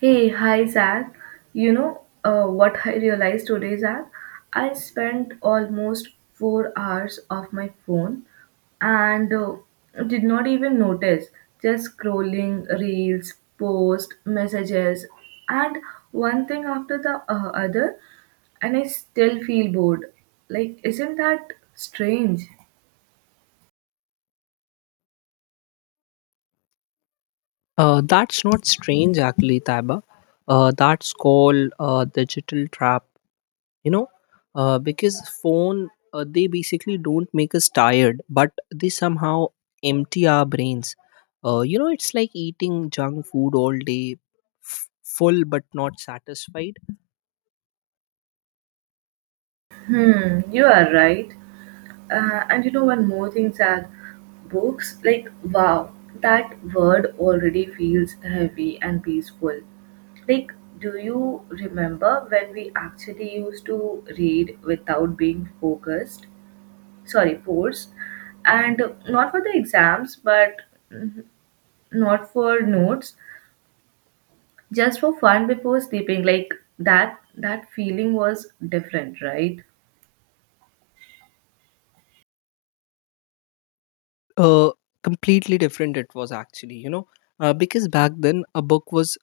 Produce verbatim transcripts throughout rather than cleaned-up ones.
Hey, hi Zach. You know uh, what I realized today, Zach? I spent almost four hours off my phone and uh, did not even notice. Just scrolling reels, posts, messages, and one thing after the uh, other, and I still feel bored. Like, isn't that strange? Uh, that's not strange, actually, Taiba. Uh, that's called uh, digital trap. You know, uh, because phone uh, they basically don't make us tired, but they somehow empty our brains. Uh, you know, it's like eating junk food all day, f- full but not satisfied. Hmm, you are right. Uh, and you know one more thing, Zach, books like wow, that word already feels heavy and peaceful. Like, do you remember when we actually used to read without being focused? Sorry, forced, and not for the exams, but not for notes, just for fun before sleeping. Like that, that feeling was different, right? Uh, Completely different it was actually. You know, uh, because back then a book was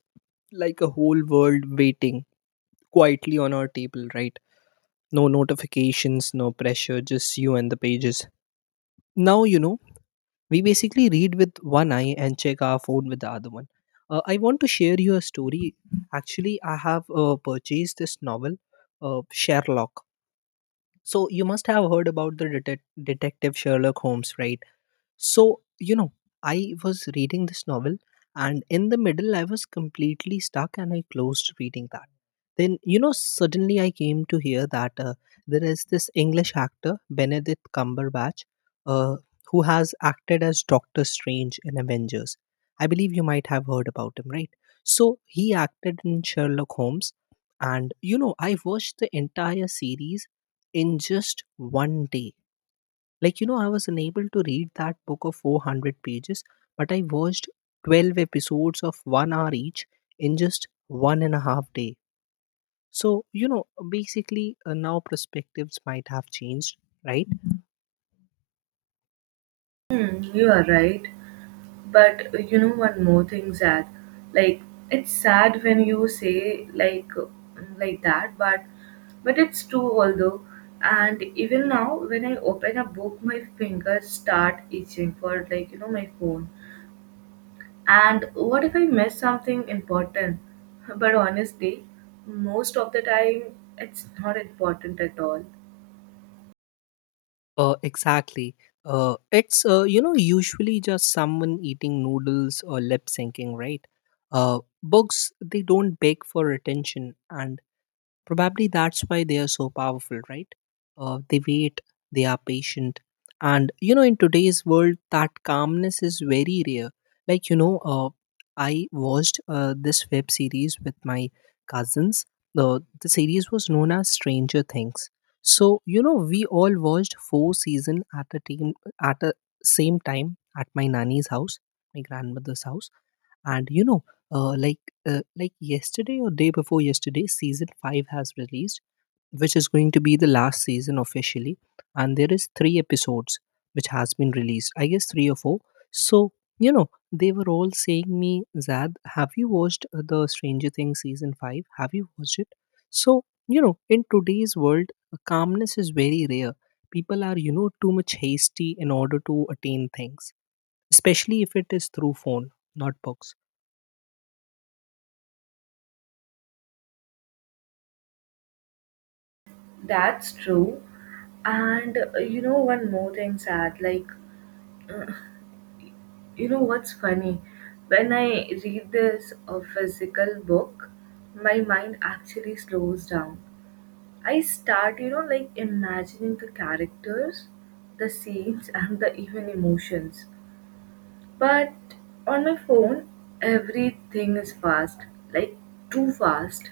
like a whole world waiting quietly on our table, right? No notifications, no pressure, just you and the pages. Now, you know, we basically read with one eye and check our phone with the other one. Uh, I want to share you a story. Actually, I have uh, purchased this novel, uh, Sherlock. So, you must have heard about the detec- detective Sherlock Holmes, right? So, you know, I was reading this novel and in the middle I was completely stuck and I closed reading that. Then, you know, suddenly I came to hear that uh, there is this English actor, Benedict Cumberbatch, uh, who has acted as Doctor Strange in Avengers. I believe you might have heard about him, right? So, he acted in Sherlock Holmes. And, you know, I watched the entire series in just one day like, you know, I was unable to read that book of four hundred pages, but I watched twelve episodes of one hour each in just one and a half day. So, you know, basically, uh, now perspectives might have changed, right? Hmm, you are right. But uh, you know one more thing, Zach. Like it's sad when you say like uh, like that, but but it's true although. And even now, when I open a book, my fingers start itching for like you know my phone. And what if I miss something important? But honestly, most of the time it's not important at all. Uh, exactly. Uh, it's, uh, you know, usually just someone eating noodles or lip syncing, right? Uh, books, they don't beg for attention, and probably that's why they are so powerful, right? Uh, they wait, they are patient. And, you know, in today's world, that calmness is very rare. Like, you know, uh, I watched uh, this web series with my cousins. The, the series was known as Stranger Things. So, you know, we all watched four season at a team at a same time at my nanny's house, my grandmother's house, and you know, uh, like uh, like yesterday or day before yesterday season five has released, which is going to be the last season officially, and there is three episodes which has been released, I guess three or four. So, you know, they were all saying me, Zad, have you watched uh, the Stranger Things season five, have you watched it? So, you know, in today's world, uh, calmness is very rare. People are, you know, too much hasty in order to attain things, especially if it is through phone, not books. That's true. And uh, you know, one more thing, sad. Like you know what's funny? When I read this uh, physical book, my mind actually slows down. I start, you know, like imagining the characters, the scenes, and the even emotions. But on my phone, everything is fast, like too fast.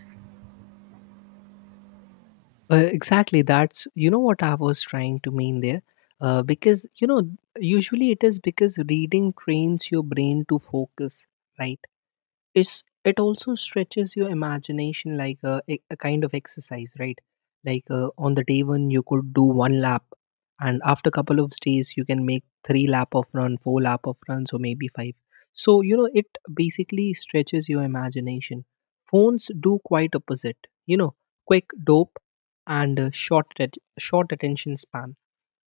Uh, exactly. That's, you know, what I was trying to mean there, uh, because, you know, usually it is because reading trains your brain to focus, right? It's it also stretches your imagination, like a, a a kind of exercise, right? Like uh, on the day when you could do one lap, and after a couple of days you can make three lap of run, four lap of runs, or maybe five. So, you know, it basically stretches your imagination. Phones do quite opposite, you know, quick dope and uh, short at, short attention span.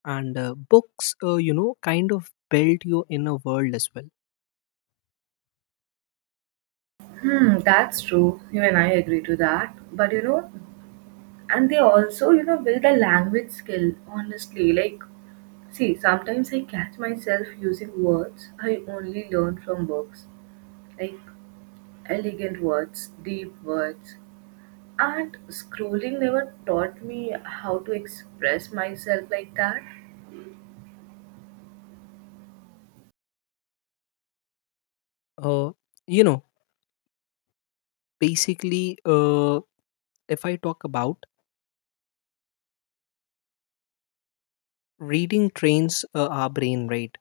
And uh, books, uh, you know kind of build your inner world as well. Hmm, that's true. You and I agree to that. But you know, and they also you know build a language skill honestly, like see sometimes I catch myself using words I only learn from books, like elegant words, deep words, and scrolling never taught me how to express myself like that. Uh, you know basically uh, If I talk about reading trains uh, our brain, right?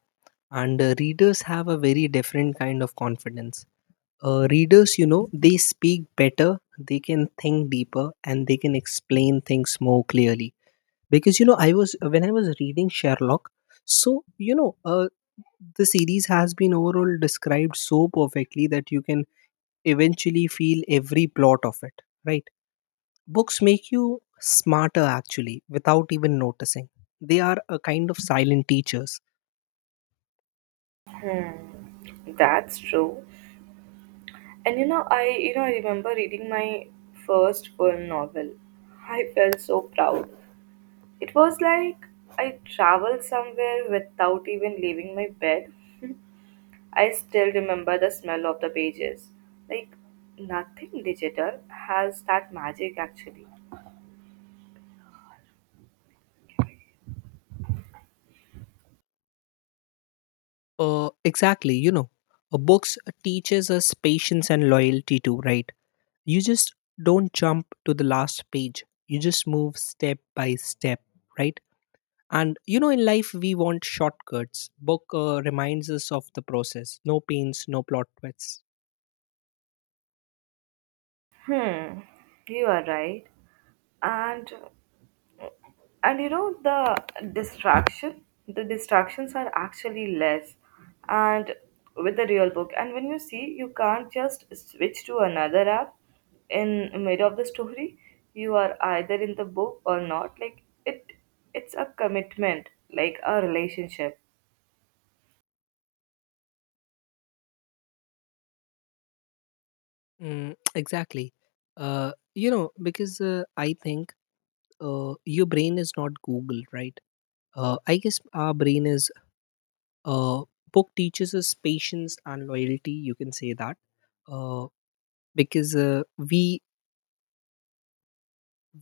And uh, readers have a very different kind of confidence. Uh, readers, you know, they speak better, they can think deeper, and they can explain things more clearly. Because, you know, I was when I was reading Sherlock, so, you know, uh, the series has been overall described so perfectly that you can eventually feel every plot of it, right? Books make you smarter actually without even noticing. They are a kind of silent teachers. That's true. And you know, I you know I remember reading my first full novel. I felt so proud. It was like I traveled somewhere without even leaving my bed. I still remember the smell of the pages. Like, nothing digital has that magic actually. Uh, exactly, you know, uh, books teaches us patience and loyalty too, right? You just don't jump to the last page. You just move step by step, right? And you know, in life we want shortcuts. Book uh, reminds us of the process. No pains, no plot twists. Hmm, you are right. And and you know the distraction the distractions are actually less, and with the real book, and when you see you can't just switch to another app in mid of the story, you are either in the book or not. Like it, it's a commitment, like a relationship. Mm, exactly. Uh, you know, because uh, I think uh, your brain is not Google, right? Uh, I guess our brain is uh, book teaches us patience and loyalty. You can say that uh, because uh, we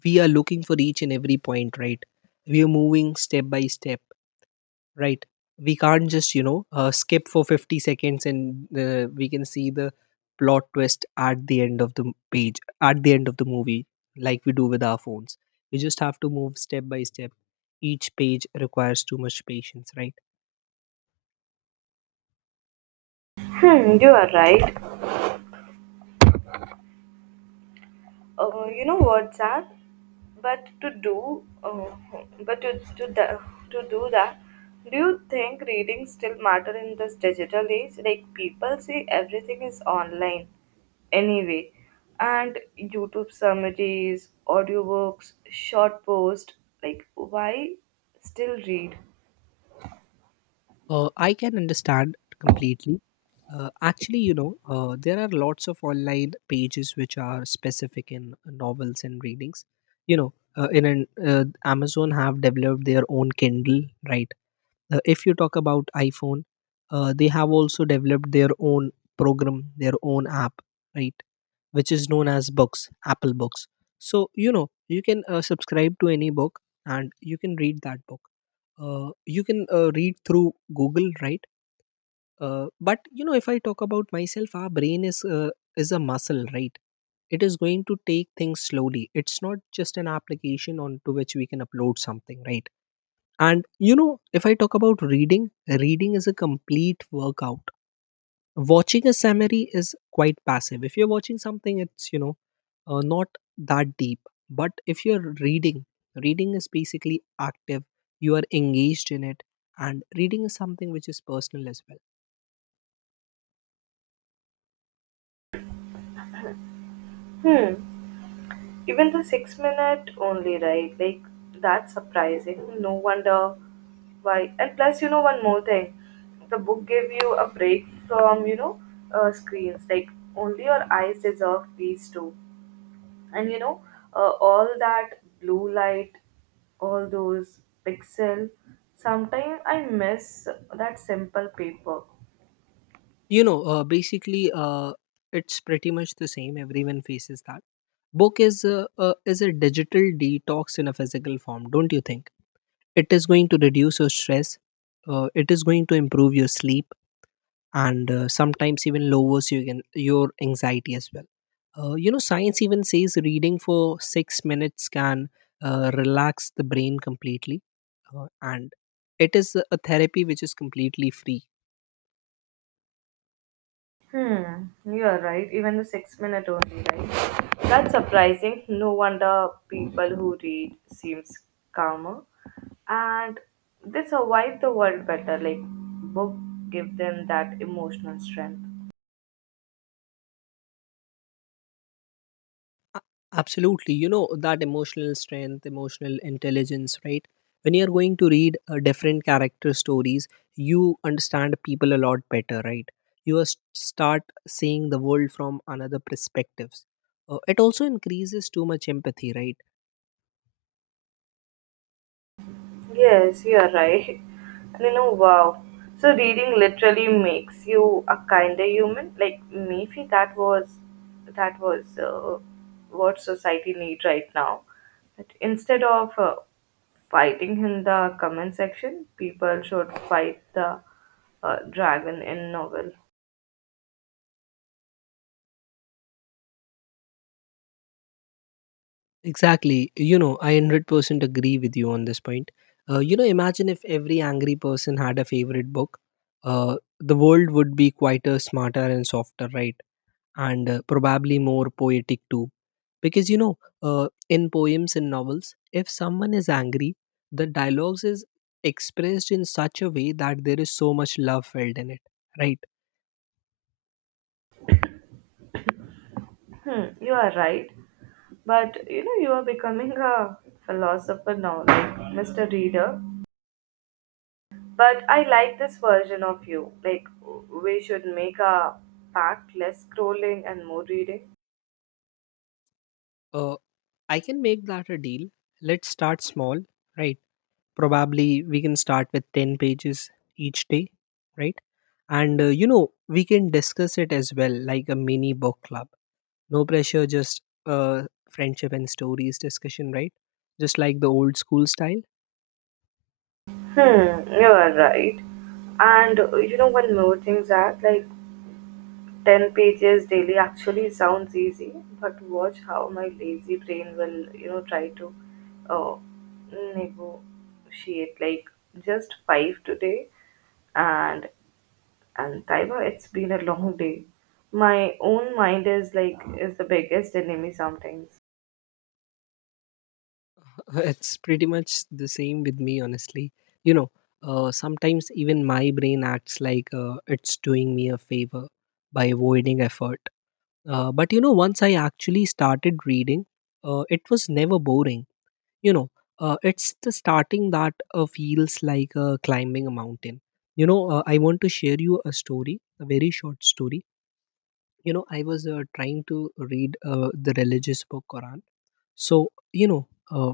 we are looking for each and every point, right? We are moving step by step, right? We can't just, you know, uh, skip for fifty seconds, and uh, we can see the plot twist at the end of the m- page, at the end of the movie, like we do with our phones. We just have to move step by step. Each page requires too much patience, right? Hmm, you are right. Uh, you know what's that, but to do uh, but to, to, the, to do that, do you think reading still matter in this digital age? Like people say everything is online anyway, and YouTube summaries, audiobooks, short post like why still read? Uh, I can understand completely. Uh, actually, you know, uh, there are lots of online pages which are specific in novels and readings. You know, uh, in an uh, Amazon have developed their own Kindle, right? Uh, if you talk about iPhone, uh, they have also developed their own program, their own app, right? Which is known as Books, Apple Books. So you know, you can uh, subscribe to any book and you can read that book. Uh, you can uh, read through Google, right? Uh, but you know, if I talk about myself, our brain is uh, is a muscle, right? It is going to take things slowly. It's not just an application onto which we can upload something, right? And you know, if I talk about reading, reading is a complete workout. Watching a summary is quite passive. If you're watching something, it's, you know, uh, not that deep. But if you're reading, reading is basically active. You are engaged in it. And reading is something which is personal as well. Hmm. Even the six minute only, right? Like that's surprising. No wonder why. And plus, you know, one more thing, the book gave you a break from you know uh, screens. Like only your eyes deserve peace too. And you know, uh, all that blue light, all those pixel. Sometimes I miss that simple paper. You know uh, basically uh, It's pretty much the same, everyone faces that. Book is a, a, is a digital detox in a physical form, don't you think? It is going to reduce your stress, uh, it is going to improve your sleep, and uh, sometimes even lowers you can, your anxiety as well. Uh, you know, science even says reading for six minutes can uh, relax the brain completely. Uh, and it is a a therapy which is completely free. Hmm, you're right. Even the six minute only, right? That's surprising. No wonder people who read seems calmer. And they survive the world better. Like book give them that emotional strength. A- Absolutely, you know, that emotional strength, emotional intelligence, right? When you're going to read uh, different character stories, you understand people a lot better, right? You are s- start seeing the world from another perspectives. Uh, it also increases too much empathy, right? Yes, you're right. And you know, wow. So reading literally makes you a kinder human. Like maybe that was that was uh, what society needs right now. That instead of uh, fighting in the comment section, people should fight the uh, dragon in novel. Exactly, you know, I one hundred percent agree with you on this point. Uh, you know, imagine if every angry person had a favorite book, uh, the world would be quieter, smarter, and softer, right? And uh, probably more poetic too. Because you know, uh, in poems and novels, if someone is angry, the dialogues is expressed in such a way that there is so much love felt in it, right? Hmm, you are right. But you know, you are becoming a philosopher now, like mister Reader. But I like this version of you. Like, we should make a pact, less scrolling and more reading. Uh, I can make that a deal. Let's start small, right? Probably we can start with ten pages each day, right? And uh, you know, we can discuss it as well, like a mini book club. No pressure, just uh, friendship and stories discussion, right? Just like the old school style. Hmm, you are right. And uh, you know, one more thing, Zach, like ten pages daily actually sounds easy, but watch how my lazy brain will, you know, try to uh, negotiate, like just five today. And, and Taiba, it's been a long day. My own mind is like, is the biggest enemy sometimes. It's pretty much the same with me, honestly. You know, uh, Sometimes even my brain acts like uh, it's doing me a favor by avoiding effort. Uh, but you know, once I actually started reading, uh, it was never boring. You know, uh, it's the starting that uh, feels like uh, climbing a mountain. You know, uh, I want to share you a story, a very short story. You know, I was uh, trying to read uh, the religious book Quran. So, you know, uh,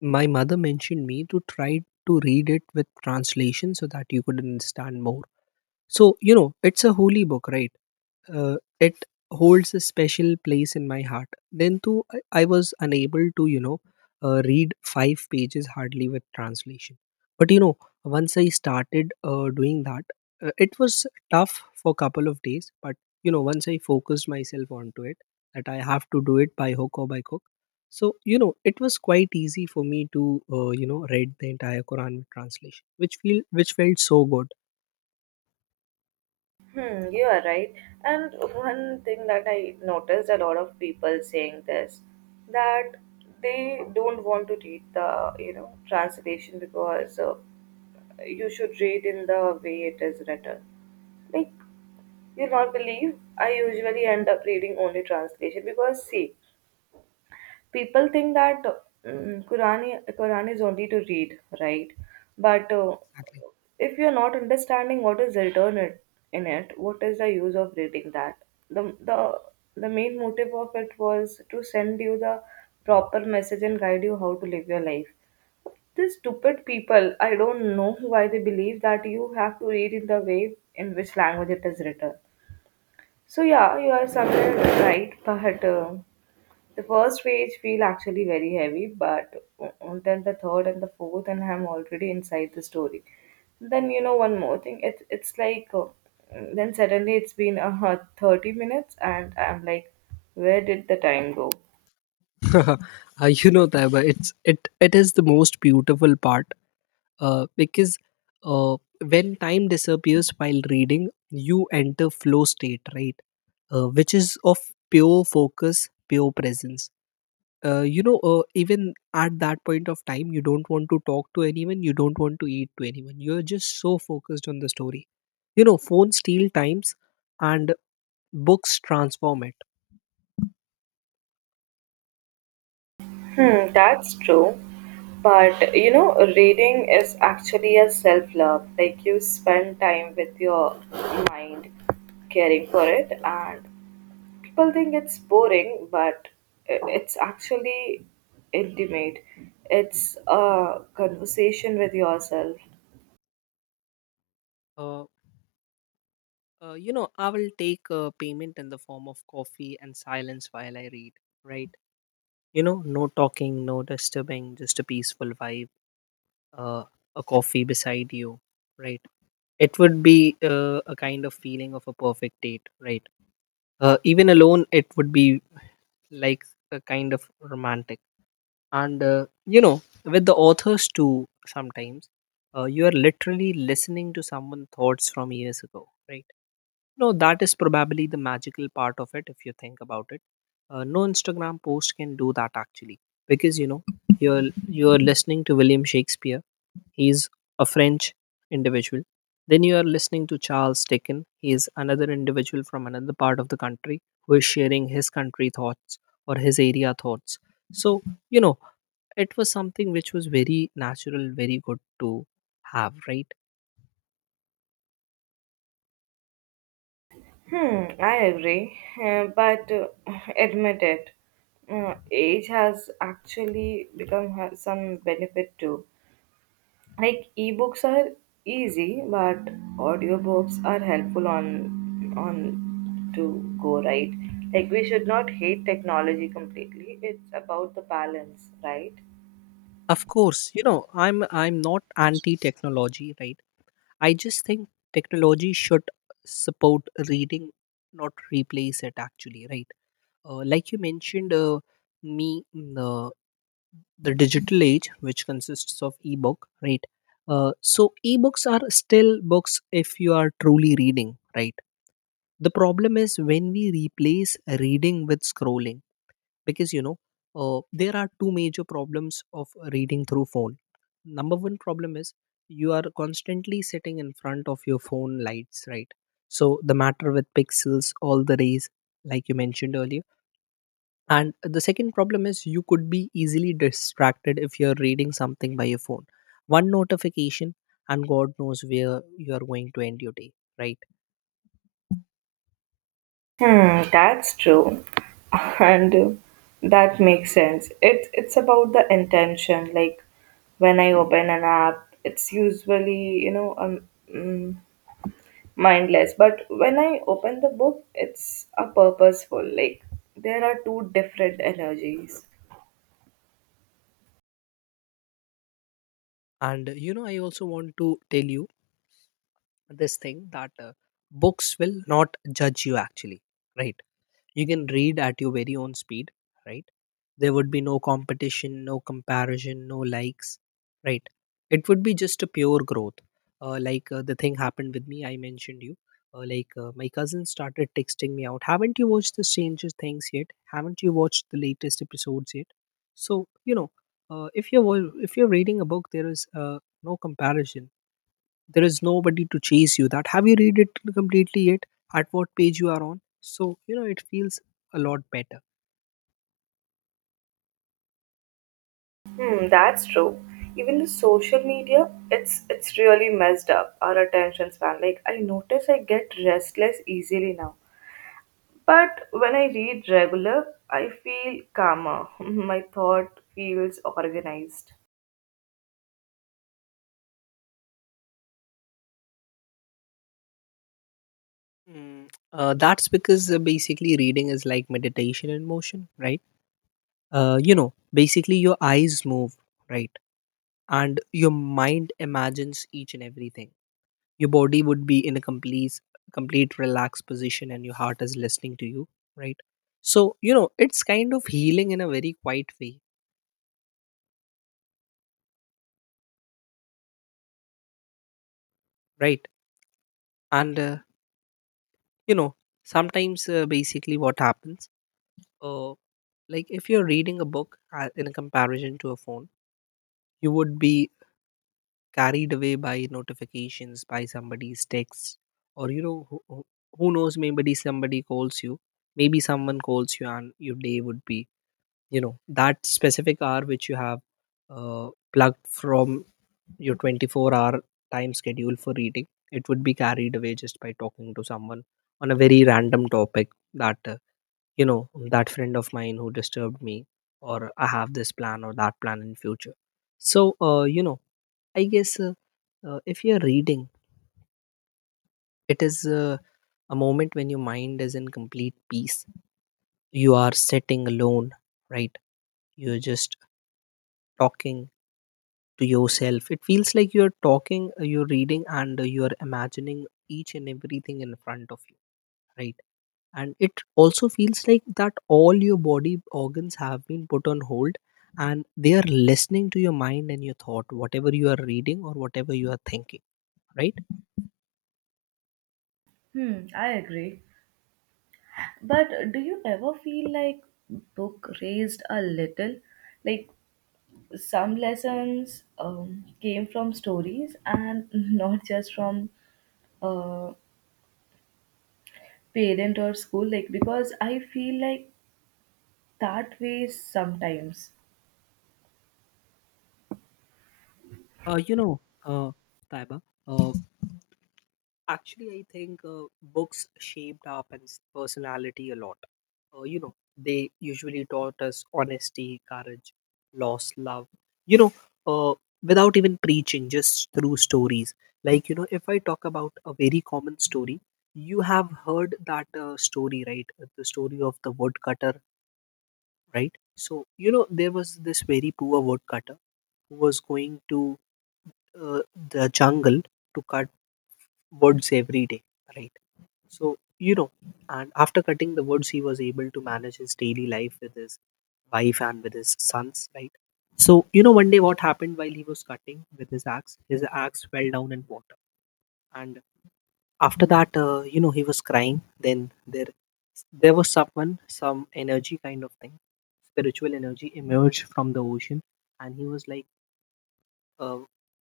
my mother mentioned me to try to read it with translation so that you could understand more. So you know, it's a holy book, right? Uh, it holds a special place in my heart. Then too, I, I was unable to, you know, uh, read five pages hardly with translation. But you know, once I started uh, doing that, uh, it was tough for a couple of days. But you know, once I focused myself onto it, that I have to do it by hook or by crook. So you know, it was quite easy for me to, uh, you know, read the entire Quran with translation, which feel which felt so good. Hmm, you are right. And one thing that I noticed a lot of people saying this, that they don't want to read the you know translation, because uh, you should read in the way it is written. Like you'll not believe, I usually end up reading only translation, because see, people think that mm Quran, i- Quran is only to read, right? But uh, Exactly. if you're not understanding what is written it- in it, what is the use of reading that? The, the, the main motive of it was to send you the proper message and guide you how to live your life. These stupid people, I don't know why they believe that you have to read in the way in which language it is written. So yeah, you are somewhere right, but uh, the first page feel actually very heavy, but o- then the third and the fourth, and I'm already inside the story. Then you know one more thing. It's it's like uh, then suddenly it's been a uh, thirty minutes, and I'm like, where did the time go? uh, you know, Taiba, it's it it is the most beautiful part, uh, because uh, when time disappears while reading you enter flow state, right? Uh, which is of pure focus, pure presence. Uh, you know uh, even at that point of time you don't want to talk to anyone, you don't want to eat to anyone, you're just so focused on the story. You know, phones steal times, and books transform it. Hmm, that's true. But you know, reading is actually a self love. Like you spend time with your mind, caring for it, and people think it's boring, but i- it's actually intimate. It's a conversation with yourself. Uh, Uh, you know, I will take uh, payment in the form of coffee and silence while I read, right? You know, no talking, no disturbing, just a peaceful vibe, uh, a coffee beside you, right? It would be uh, a kind of feeling of a perfect date, right? Uh, even alone, it would be like a kind of romantic. And, uh, you know, with the authors too, sometimes, uh, you are literally listening to someone's thoughts from years ago, right? No, that is probably the magical part of it if you think about it. Uh, no Instagram post can do that actually, because you know you're you're listening to William Shakespeare. He's a French individual. Then you are listening to Charles Dickens. He is another individual from another part of the country who is sharing his country thoughts or his area thoughts. So, you know it was something which was very natural, very good to have, right? Hmm, I agree. Uh, but uh, admit it, uh, age has actually become ha- some benefit too. Like ebooks are easy, but audiobooks are helpful on on to go right. Like we should not hate technology completely. It's about the balance, right? Of course, you know I'm I'm not anti technology, right? I just think technology should support reading, not replace it, actually, right? Uh, like you mentioned, uh, me, mm, the the digital age, which consists of ebook, right? Uh, so, ebooks are still books if you are truly reading, right? The problem is when we replace reading with scrolling, because you know uh, there are two major problems of reading through phone. Number one problem is you are constantly sitting in front of your phone lights, right? So the matter with pixels, all the rays, like you mentioned earlier. And the second problem is you could be easily distracted if you're reading something by your phone. One notification and god knows where you are going to end your day, right? Hmm, that's true. And that makes sense. It it's about the intention. Like when I open an app, it's usually, you know, um, mm, mindless. But when I open the book, it's a purposeful. Like there are two different energies. And you know I also want to tell you this thing that uh, books will not judge you actually, right? You can read at your very own speed, right? There would be no competition, no comparison, no likes, right? It would be just a pure growth. Uh, like uh, the thing happened with me, I mentioned you. Uh, like uh, my cousin started texting me out, haven't you watched the Stranger Things yet, haven't you watched the latest episodes yet? So you know uh, if you're wa- if you're reading a book, there is uh, no comparison. There is nobody to chase you that have you read it completely yet, at what page you are on. So you know it feels a lot better. Hmm, that's true. Even the social media, it's it's really messed up our attention span. Like I notice I get restless easily now. But when I read regular, I feel calmer. My thought feels organized. Mm, uh, that's because uh, basically reading is like meditation in motion, right? uh, you know basically your eyes move, right? And your mind imagines each and everything. Your body would be in a complete complete relaxed position, and your heart is listening to you, right? So you know it's kind of healing in a very quiet way, right? and uh, you know sometimes uh, basically what happens, uh, like if you're reading a book uh, in a comparison to a phone, you would be carried away by notifications, by somebody's text, or you know who, who who knows, maybe somebody calls you, maybe someone calls you, and your day would be, you know, that specific hour which you have uh, plugged from your twenty-four hour time schedule for reading, it would be carried away just by talking to someone on a very random topic that, uh, you know that friend of mine who disturbed me, or I have this plan or that plan in future. So uh, you know I guess, uh, uh, if you're reading, it is uh, a moment when your mind is in complete peace, you are sitting alone, right? You're just talking to yourself. It feels like you're talking, uh, you're reading, and uh, you're imagining each and everything in front of you, right? And it also feels like that all your body organs have been put on hold, and they are listening to your mind and your thought, whatever you are reading or whatever you are thinking, right? Hmm, I agree. But do you ever feel like book raised a little? Like some lessons um, came from stories and not just from uh, parent or school. Like because I feel like that way sometimes. uh, you know uh, Taiba, uh, actually, I think uh, books shaped our pens- personality a lot. Uh, you know, they usually taught us honesty, courage, loss, love. You know, uh, Without even preaching, just through stories. Like, you know, if I talk about a very common story, you have heard that uh, story, right? The story of the woodcutter, right? So, you know, there was this very poor woodcutter who was going to uh, the jungle to cut woods every day, right? So, you know, and after cutting the woods, he was able to manage his daily life with his wife and with his sons, right? So, you know, one day what happened while he was cutting with his axe, his axe fell down in water. And after that, uh, you know, he was crying. Then there, there was someone, some energy kind of thing, spiritual energy emerged from the ocean. And he was like, uh,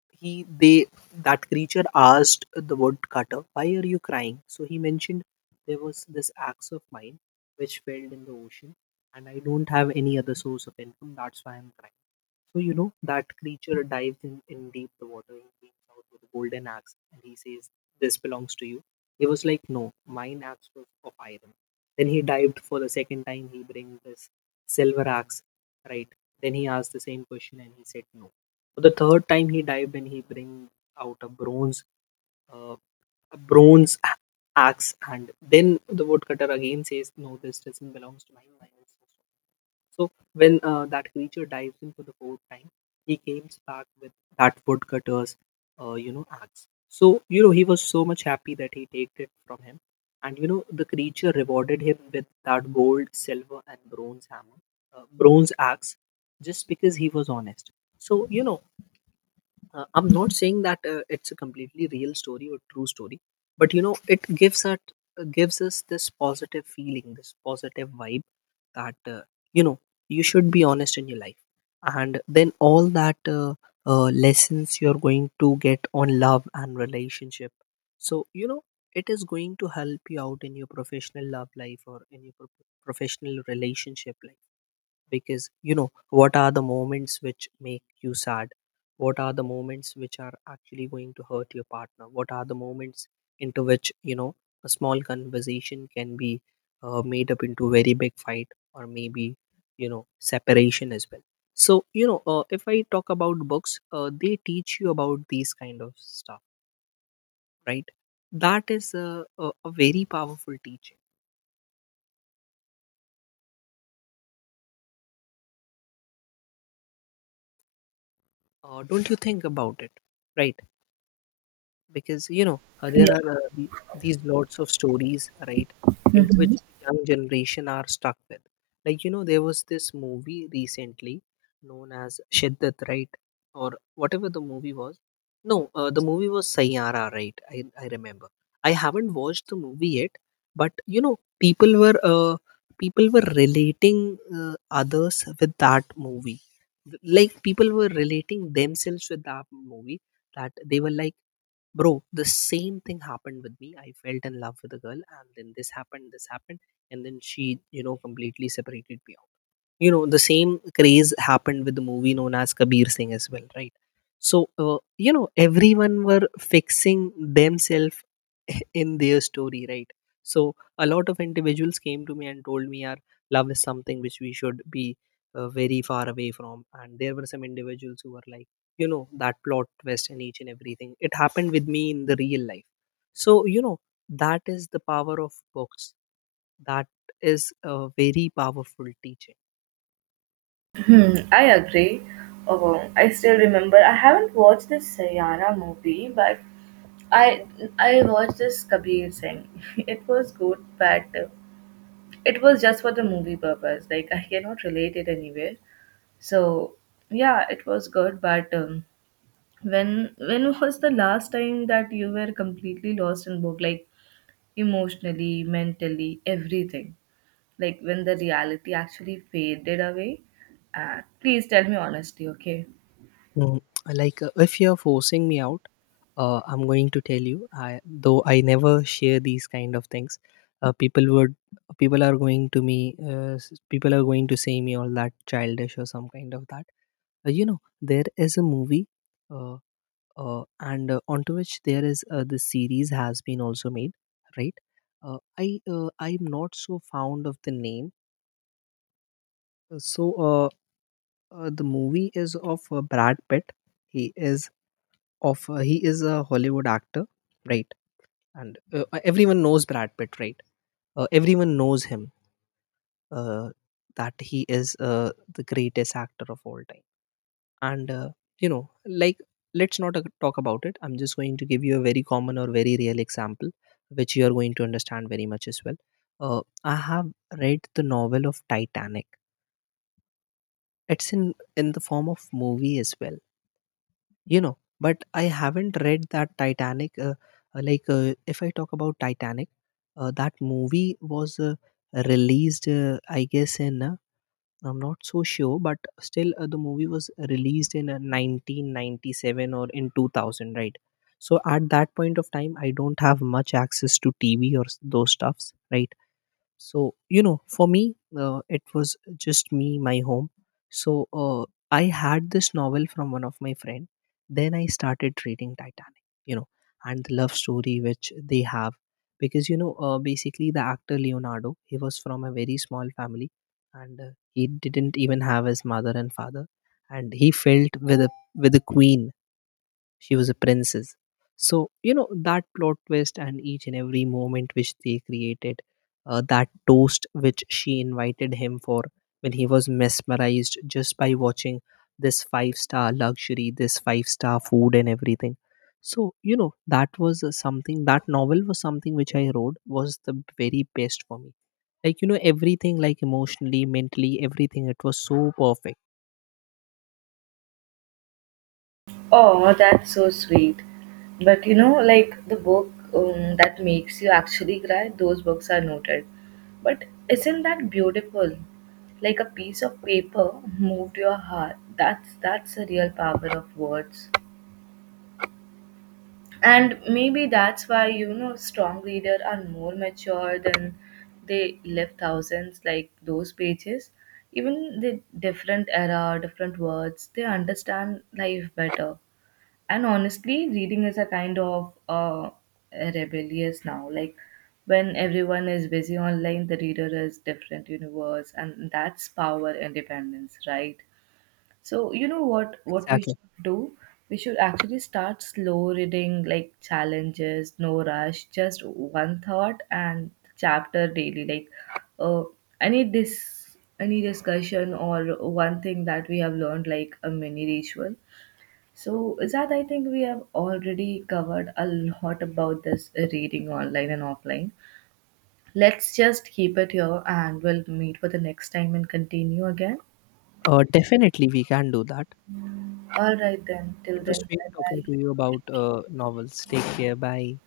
he they that creature asked the woodcutter, why are you crying? So he mentioned, there was this axe of mine which fell in the ocean, and I don't have any other source of income, that's why I'm crying. So you know, that creature dives in, in deep the water. He brings out with a golden axe and he says, this belongs to you. He was like, no, mine axe was of iron. Then he dived for the second time, he brings this silver axe, right? Then he asked the same question and he said no. The third time he dived in, he brings out a bronze, uh, a bronze a- axe, and then the woodcutter again says, "No, this doesn't belongs to my my ancestor." So when uh, that creature dives in for the fourth time, he comes back with that woodcutter's, uh, you know, axe. So you know he was so much happy that he taked it from him, and you know the creature rewarded him with that gold, silver, and bronze hammer, uh, bronze axe, just because he was honest. So you know uh, I'm not saying that uh, it's a completely real story or true story, but you know it gives us, gives us this positive feeling, this positive vibe, that, uh, you know you should be honest in your life, and then all that uh, uh, lessons you're going to get on love and relationship. So you know it is going to help you out in your professional love life, or in your pro- professional relationship life, because you know what are the moments which make you sad, what are the moments which are actually going to hurt your partner, what are the moments into which, you know, a small conversation can be uh, made up into very big fight, or maybe, you know, separation as well. So you know, uh, if I talk about books, uh, they teach you about these kind of stuff, right? That is a, a, a very powerful teaching, uh, don't you think about it? Right? Because you know, uh, there Yeah. are uh, the, these lots of stories, right, into Mhm. which young generation are stuck with. Like you know, there was this movie recently known as Shiddat, right? Or whatever the movie was. No, uh, the movie was Sayara, right? I, I remember I haven't watched the movie yet, but you know people were uh, people were relating uh, others with that movie. Like people were relating themselves with that movie, that they were like, bro, the same thing happened with me. I felt in love with a girl, and then this happened, this happened, and then she, you know, completely separated me. You know, the same craze happened with the movie known as Kabir Singh as well, right? So, uh, you know everyone were fixing themselves in their story, right? So a lot of individuals came to me and told me our love is something which we should be uh, very far away from, and there were some individuals who were like, you know, that plot twist and each and everything, it happened with me in the real life. So you know that is the power of books. That is a very powerful teacher. Hmm, I agree. Oh, I still remember. I haven't watched this Sayana movie, but I I watched this Kabir Singh. It was good, but uh, it was just for the movie purpose. Like I cannot relate it anywhere. So yeah, it was good, but um, when when was the last time that you were completely lost in book, like emotionally, mentally, everything? Like when the reality actually faded away? Uh, please tell me honestly, okay? Mm, like uh, if you're forcing me out, uh, I'm going to tell you I though I never share these kind of things. uh, people would People are going to me uh, s- people are going to say me all that childish or some kind of that. Uh, you know, there is a movie, uh, uh, and uh, onto which there is uh, the series has been also made, right? uh, i uh, I'm not so fond of the name. Uh, so uh, uh, the movie is of uh, Brad Pitt. He is of uh, he is a Hollywood actor, right? And uh, uh, everyone knows Brad Pitt, right? Uh, everyone knows him. Uh, that he is uh, the greatest actor of all time. And uh, you know, like let's not uh, talk about it. I'm just going to give you a very common or very real example, which you are going to understand very much as well. Uh, I have read the novel of Titanic. It's in in the form of movie as well, you know, but I haven't read that Titanic. Uh, uh, like uh, if I talk about Titanic, uh, that movie was uh, released uh, I guess in, uh, I'm not so sure, but still uh, the movie was released in uh, nineteen ninety-seven or in two thousand, right? So at that point of time I don't have much access to T V or s- those stuffs, right? So you know for me, uh, it was just me, my home. So uh, I had this novel from one of my friend, then I started reading Titanic, you know, and the love story which they have. Because you know, uh, basically the actor Leonardo, he was from a very small family, and uh, he didn't even have his mother and father, and he felt with a, with the queen, she was a princess. So you know that plot twist and each and every moment which they created, uh, that toast which she invited him for, when he was mesmerized just by watching this five star luxury, this five star food and everything. So you know that was uh, something, that novel was something which I wrote was the very best for me. Like you know everything, like emotionally, mentally, everything, it was so perfect. Oh, that's so sweet. But you know, like the book um, that makes you actually cry, those books are noted. But isn't that beautiful? Like a piece of paper moved your heart. That's that's the real power of words. And maybe that's why you know strong readers are more mature than they live thousands like those pages. Even the different era, different words, they understand life better, and honestly reading is a kind of uh, rebellious now. Like when everyone is busy online, the reader is different universe, and that's power independence, right? So you know what what we Exactly. should do, we should actually start slow reading, like challenges, no rush, just one thought and chapter daily, like uh, I need this any discussion or one thing that we have learned, like a mini ritual. So, Zad, I think we have already covered a lot about this uh, reading online and offline. Let's just keep it here and we'll meet for the next time and continue again. Uh, definitely we can do that. All right, then. Till It then, was great bye talking bye. to you about Thank you. uh, novels. Take care. Bye.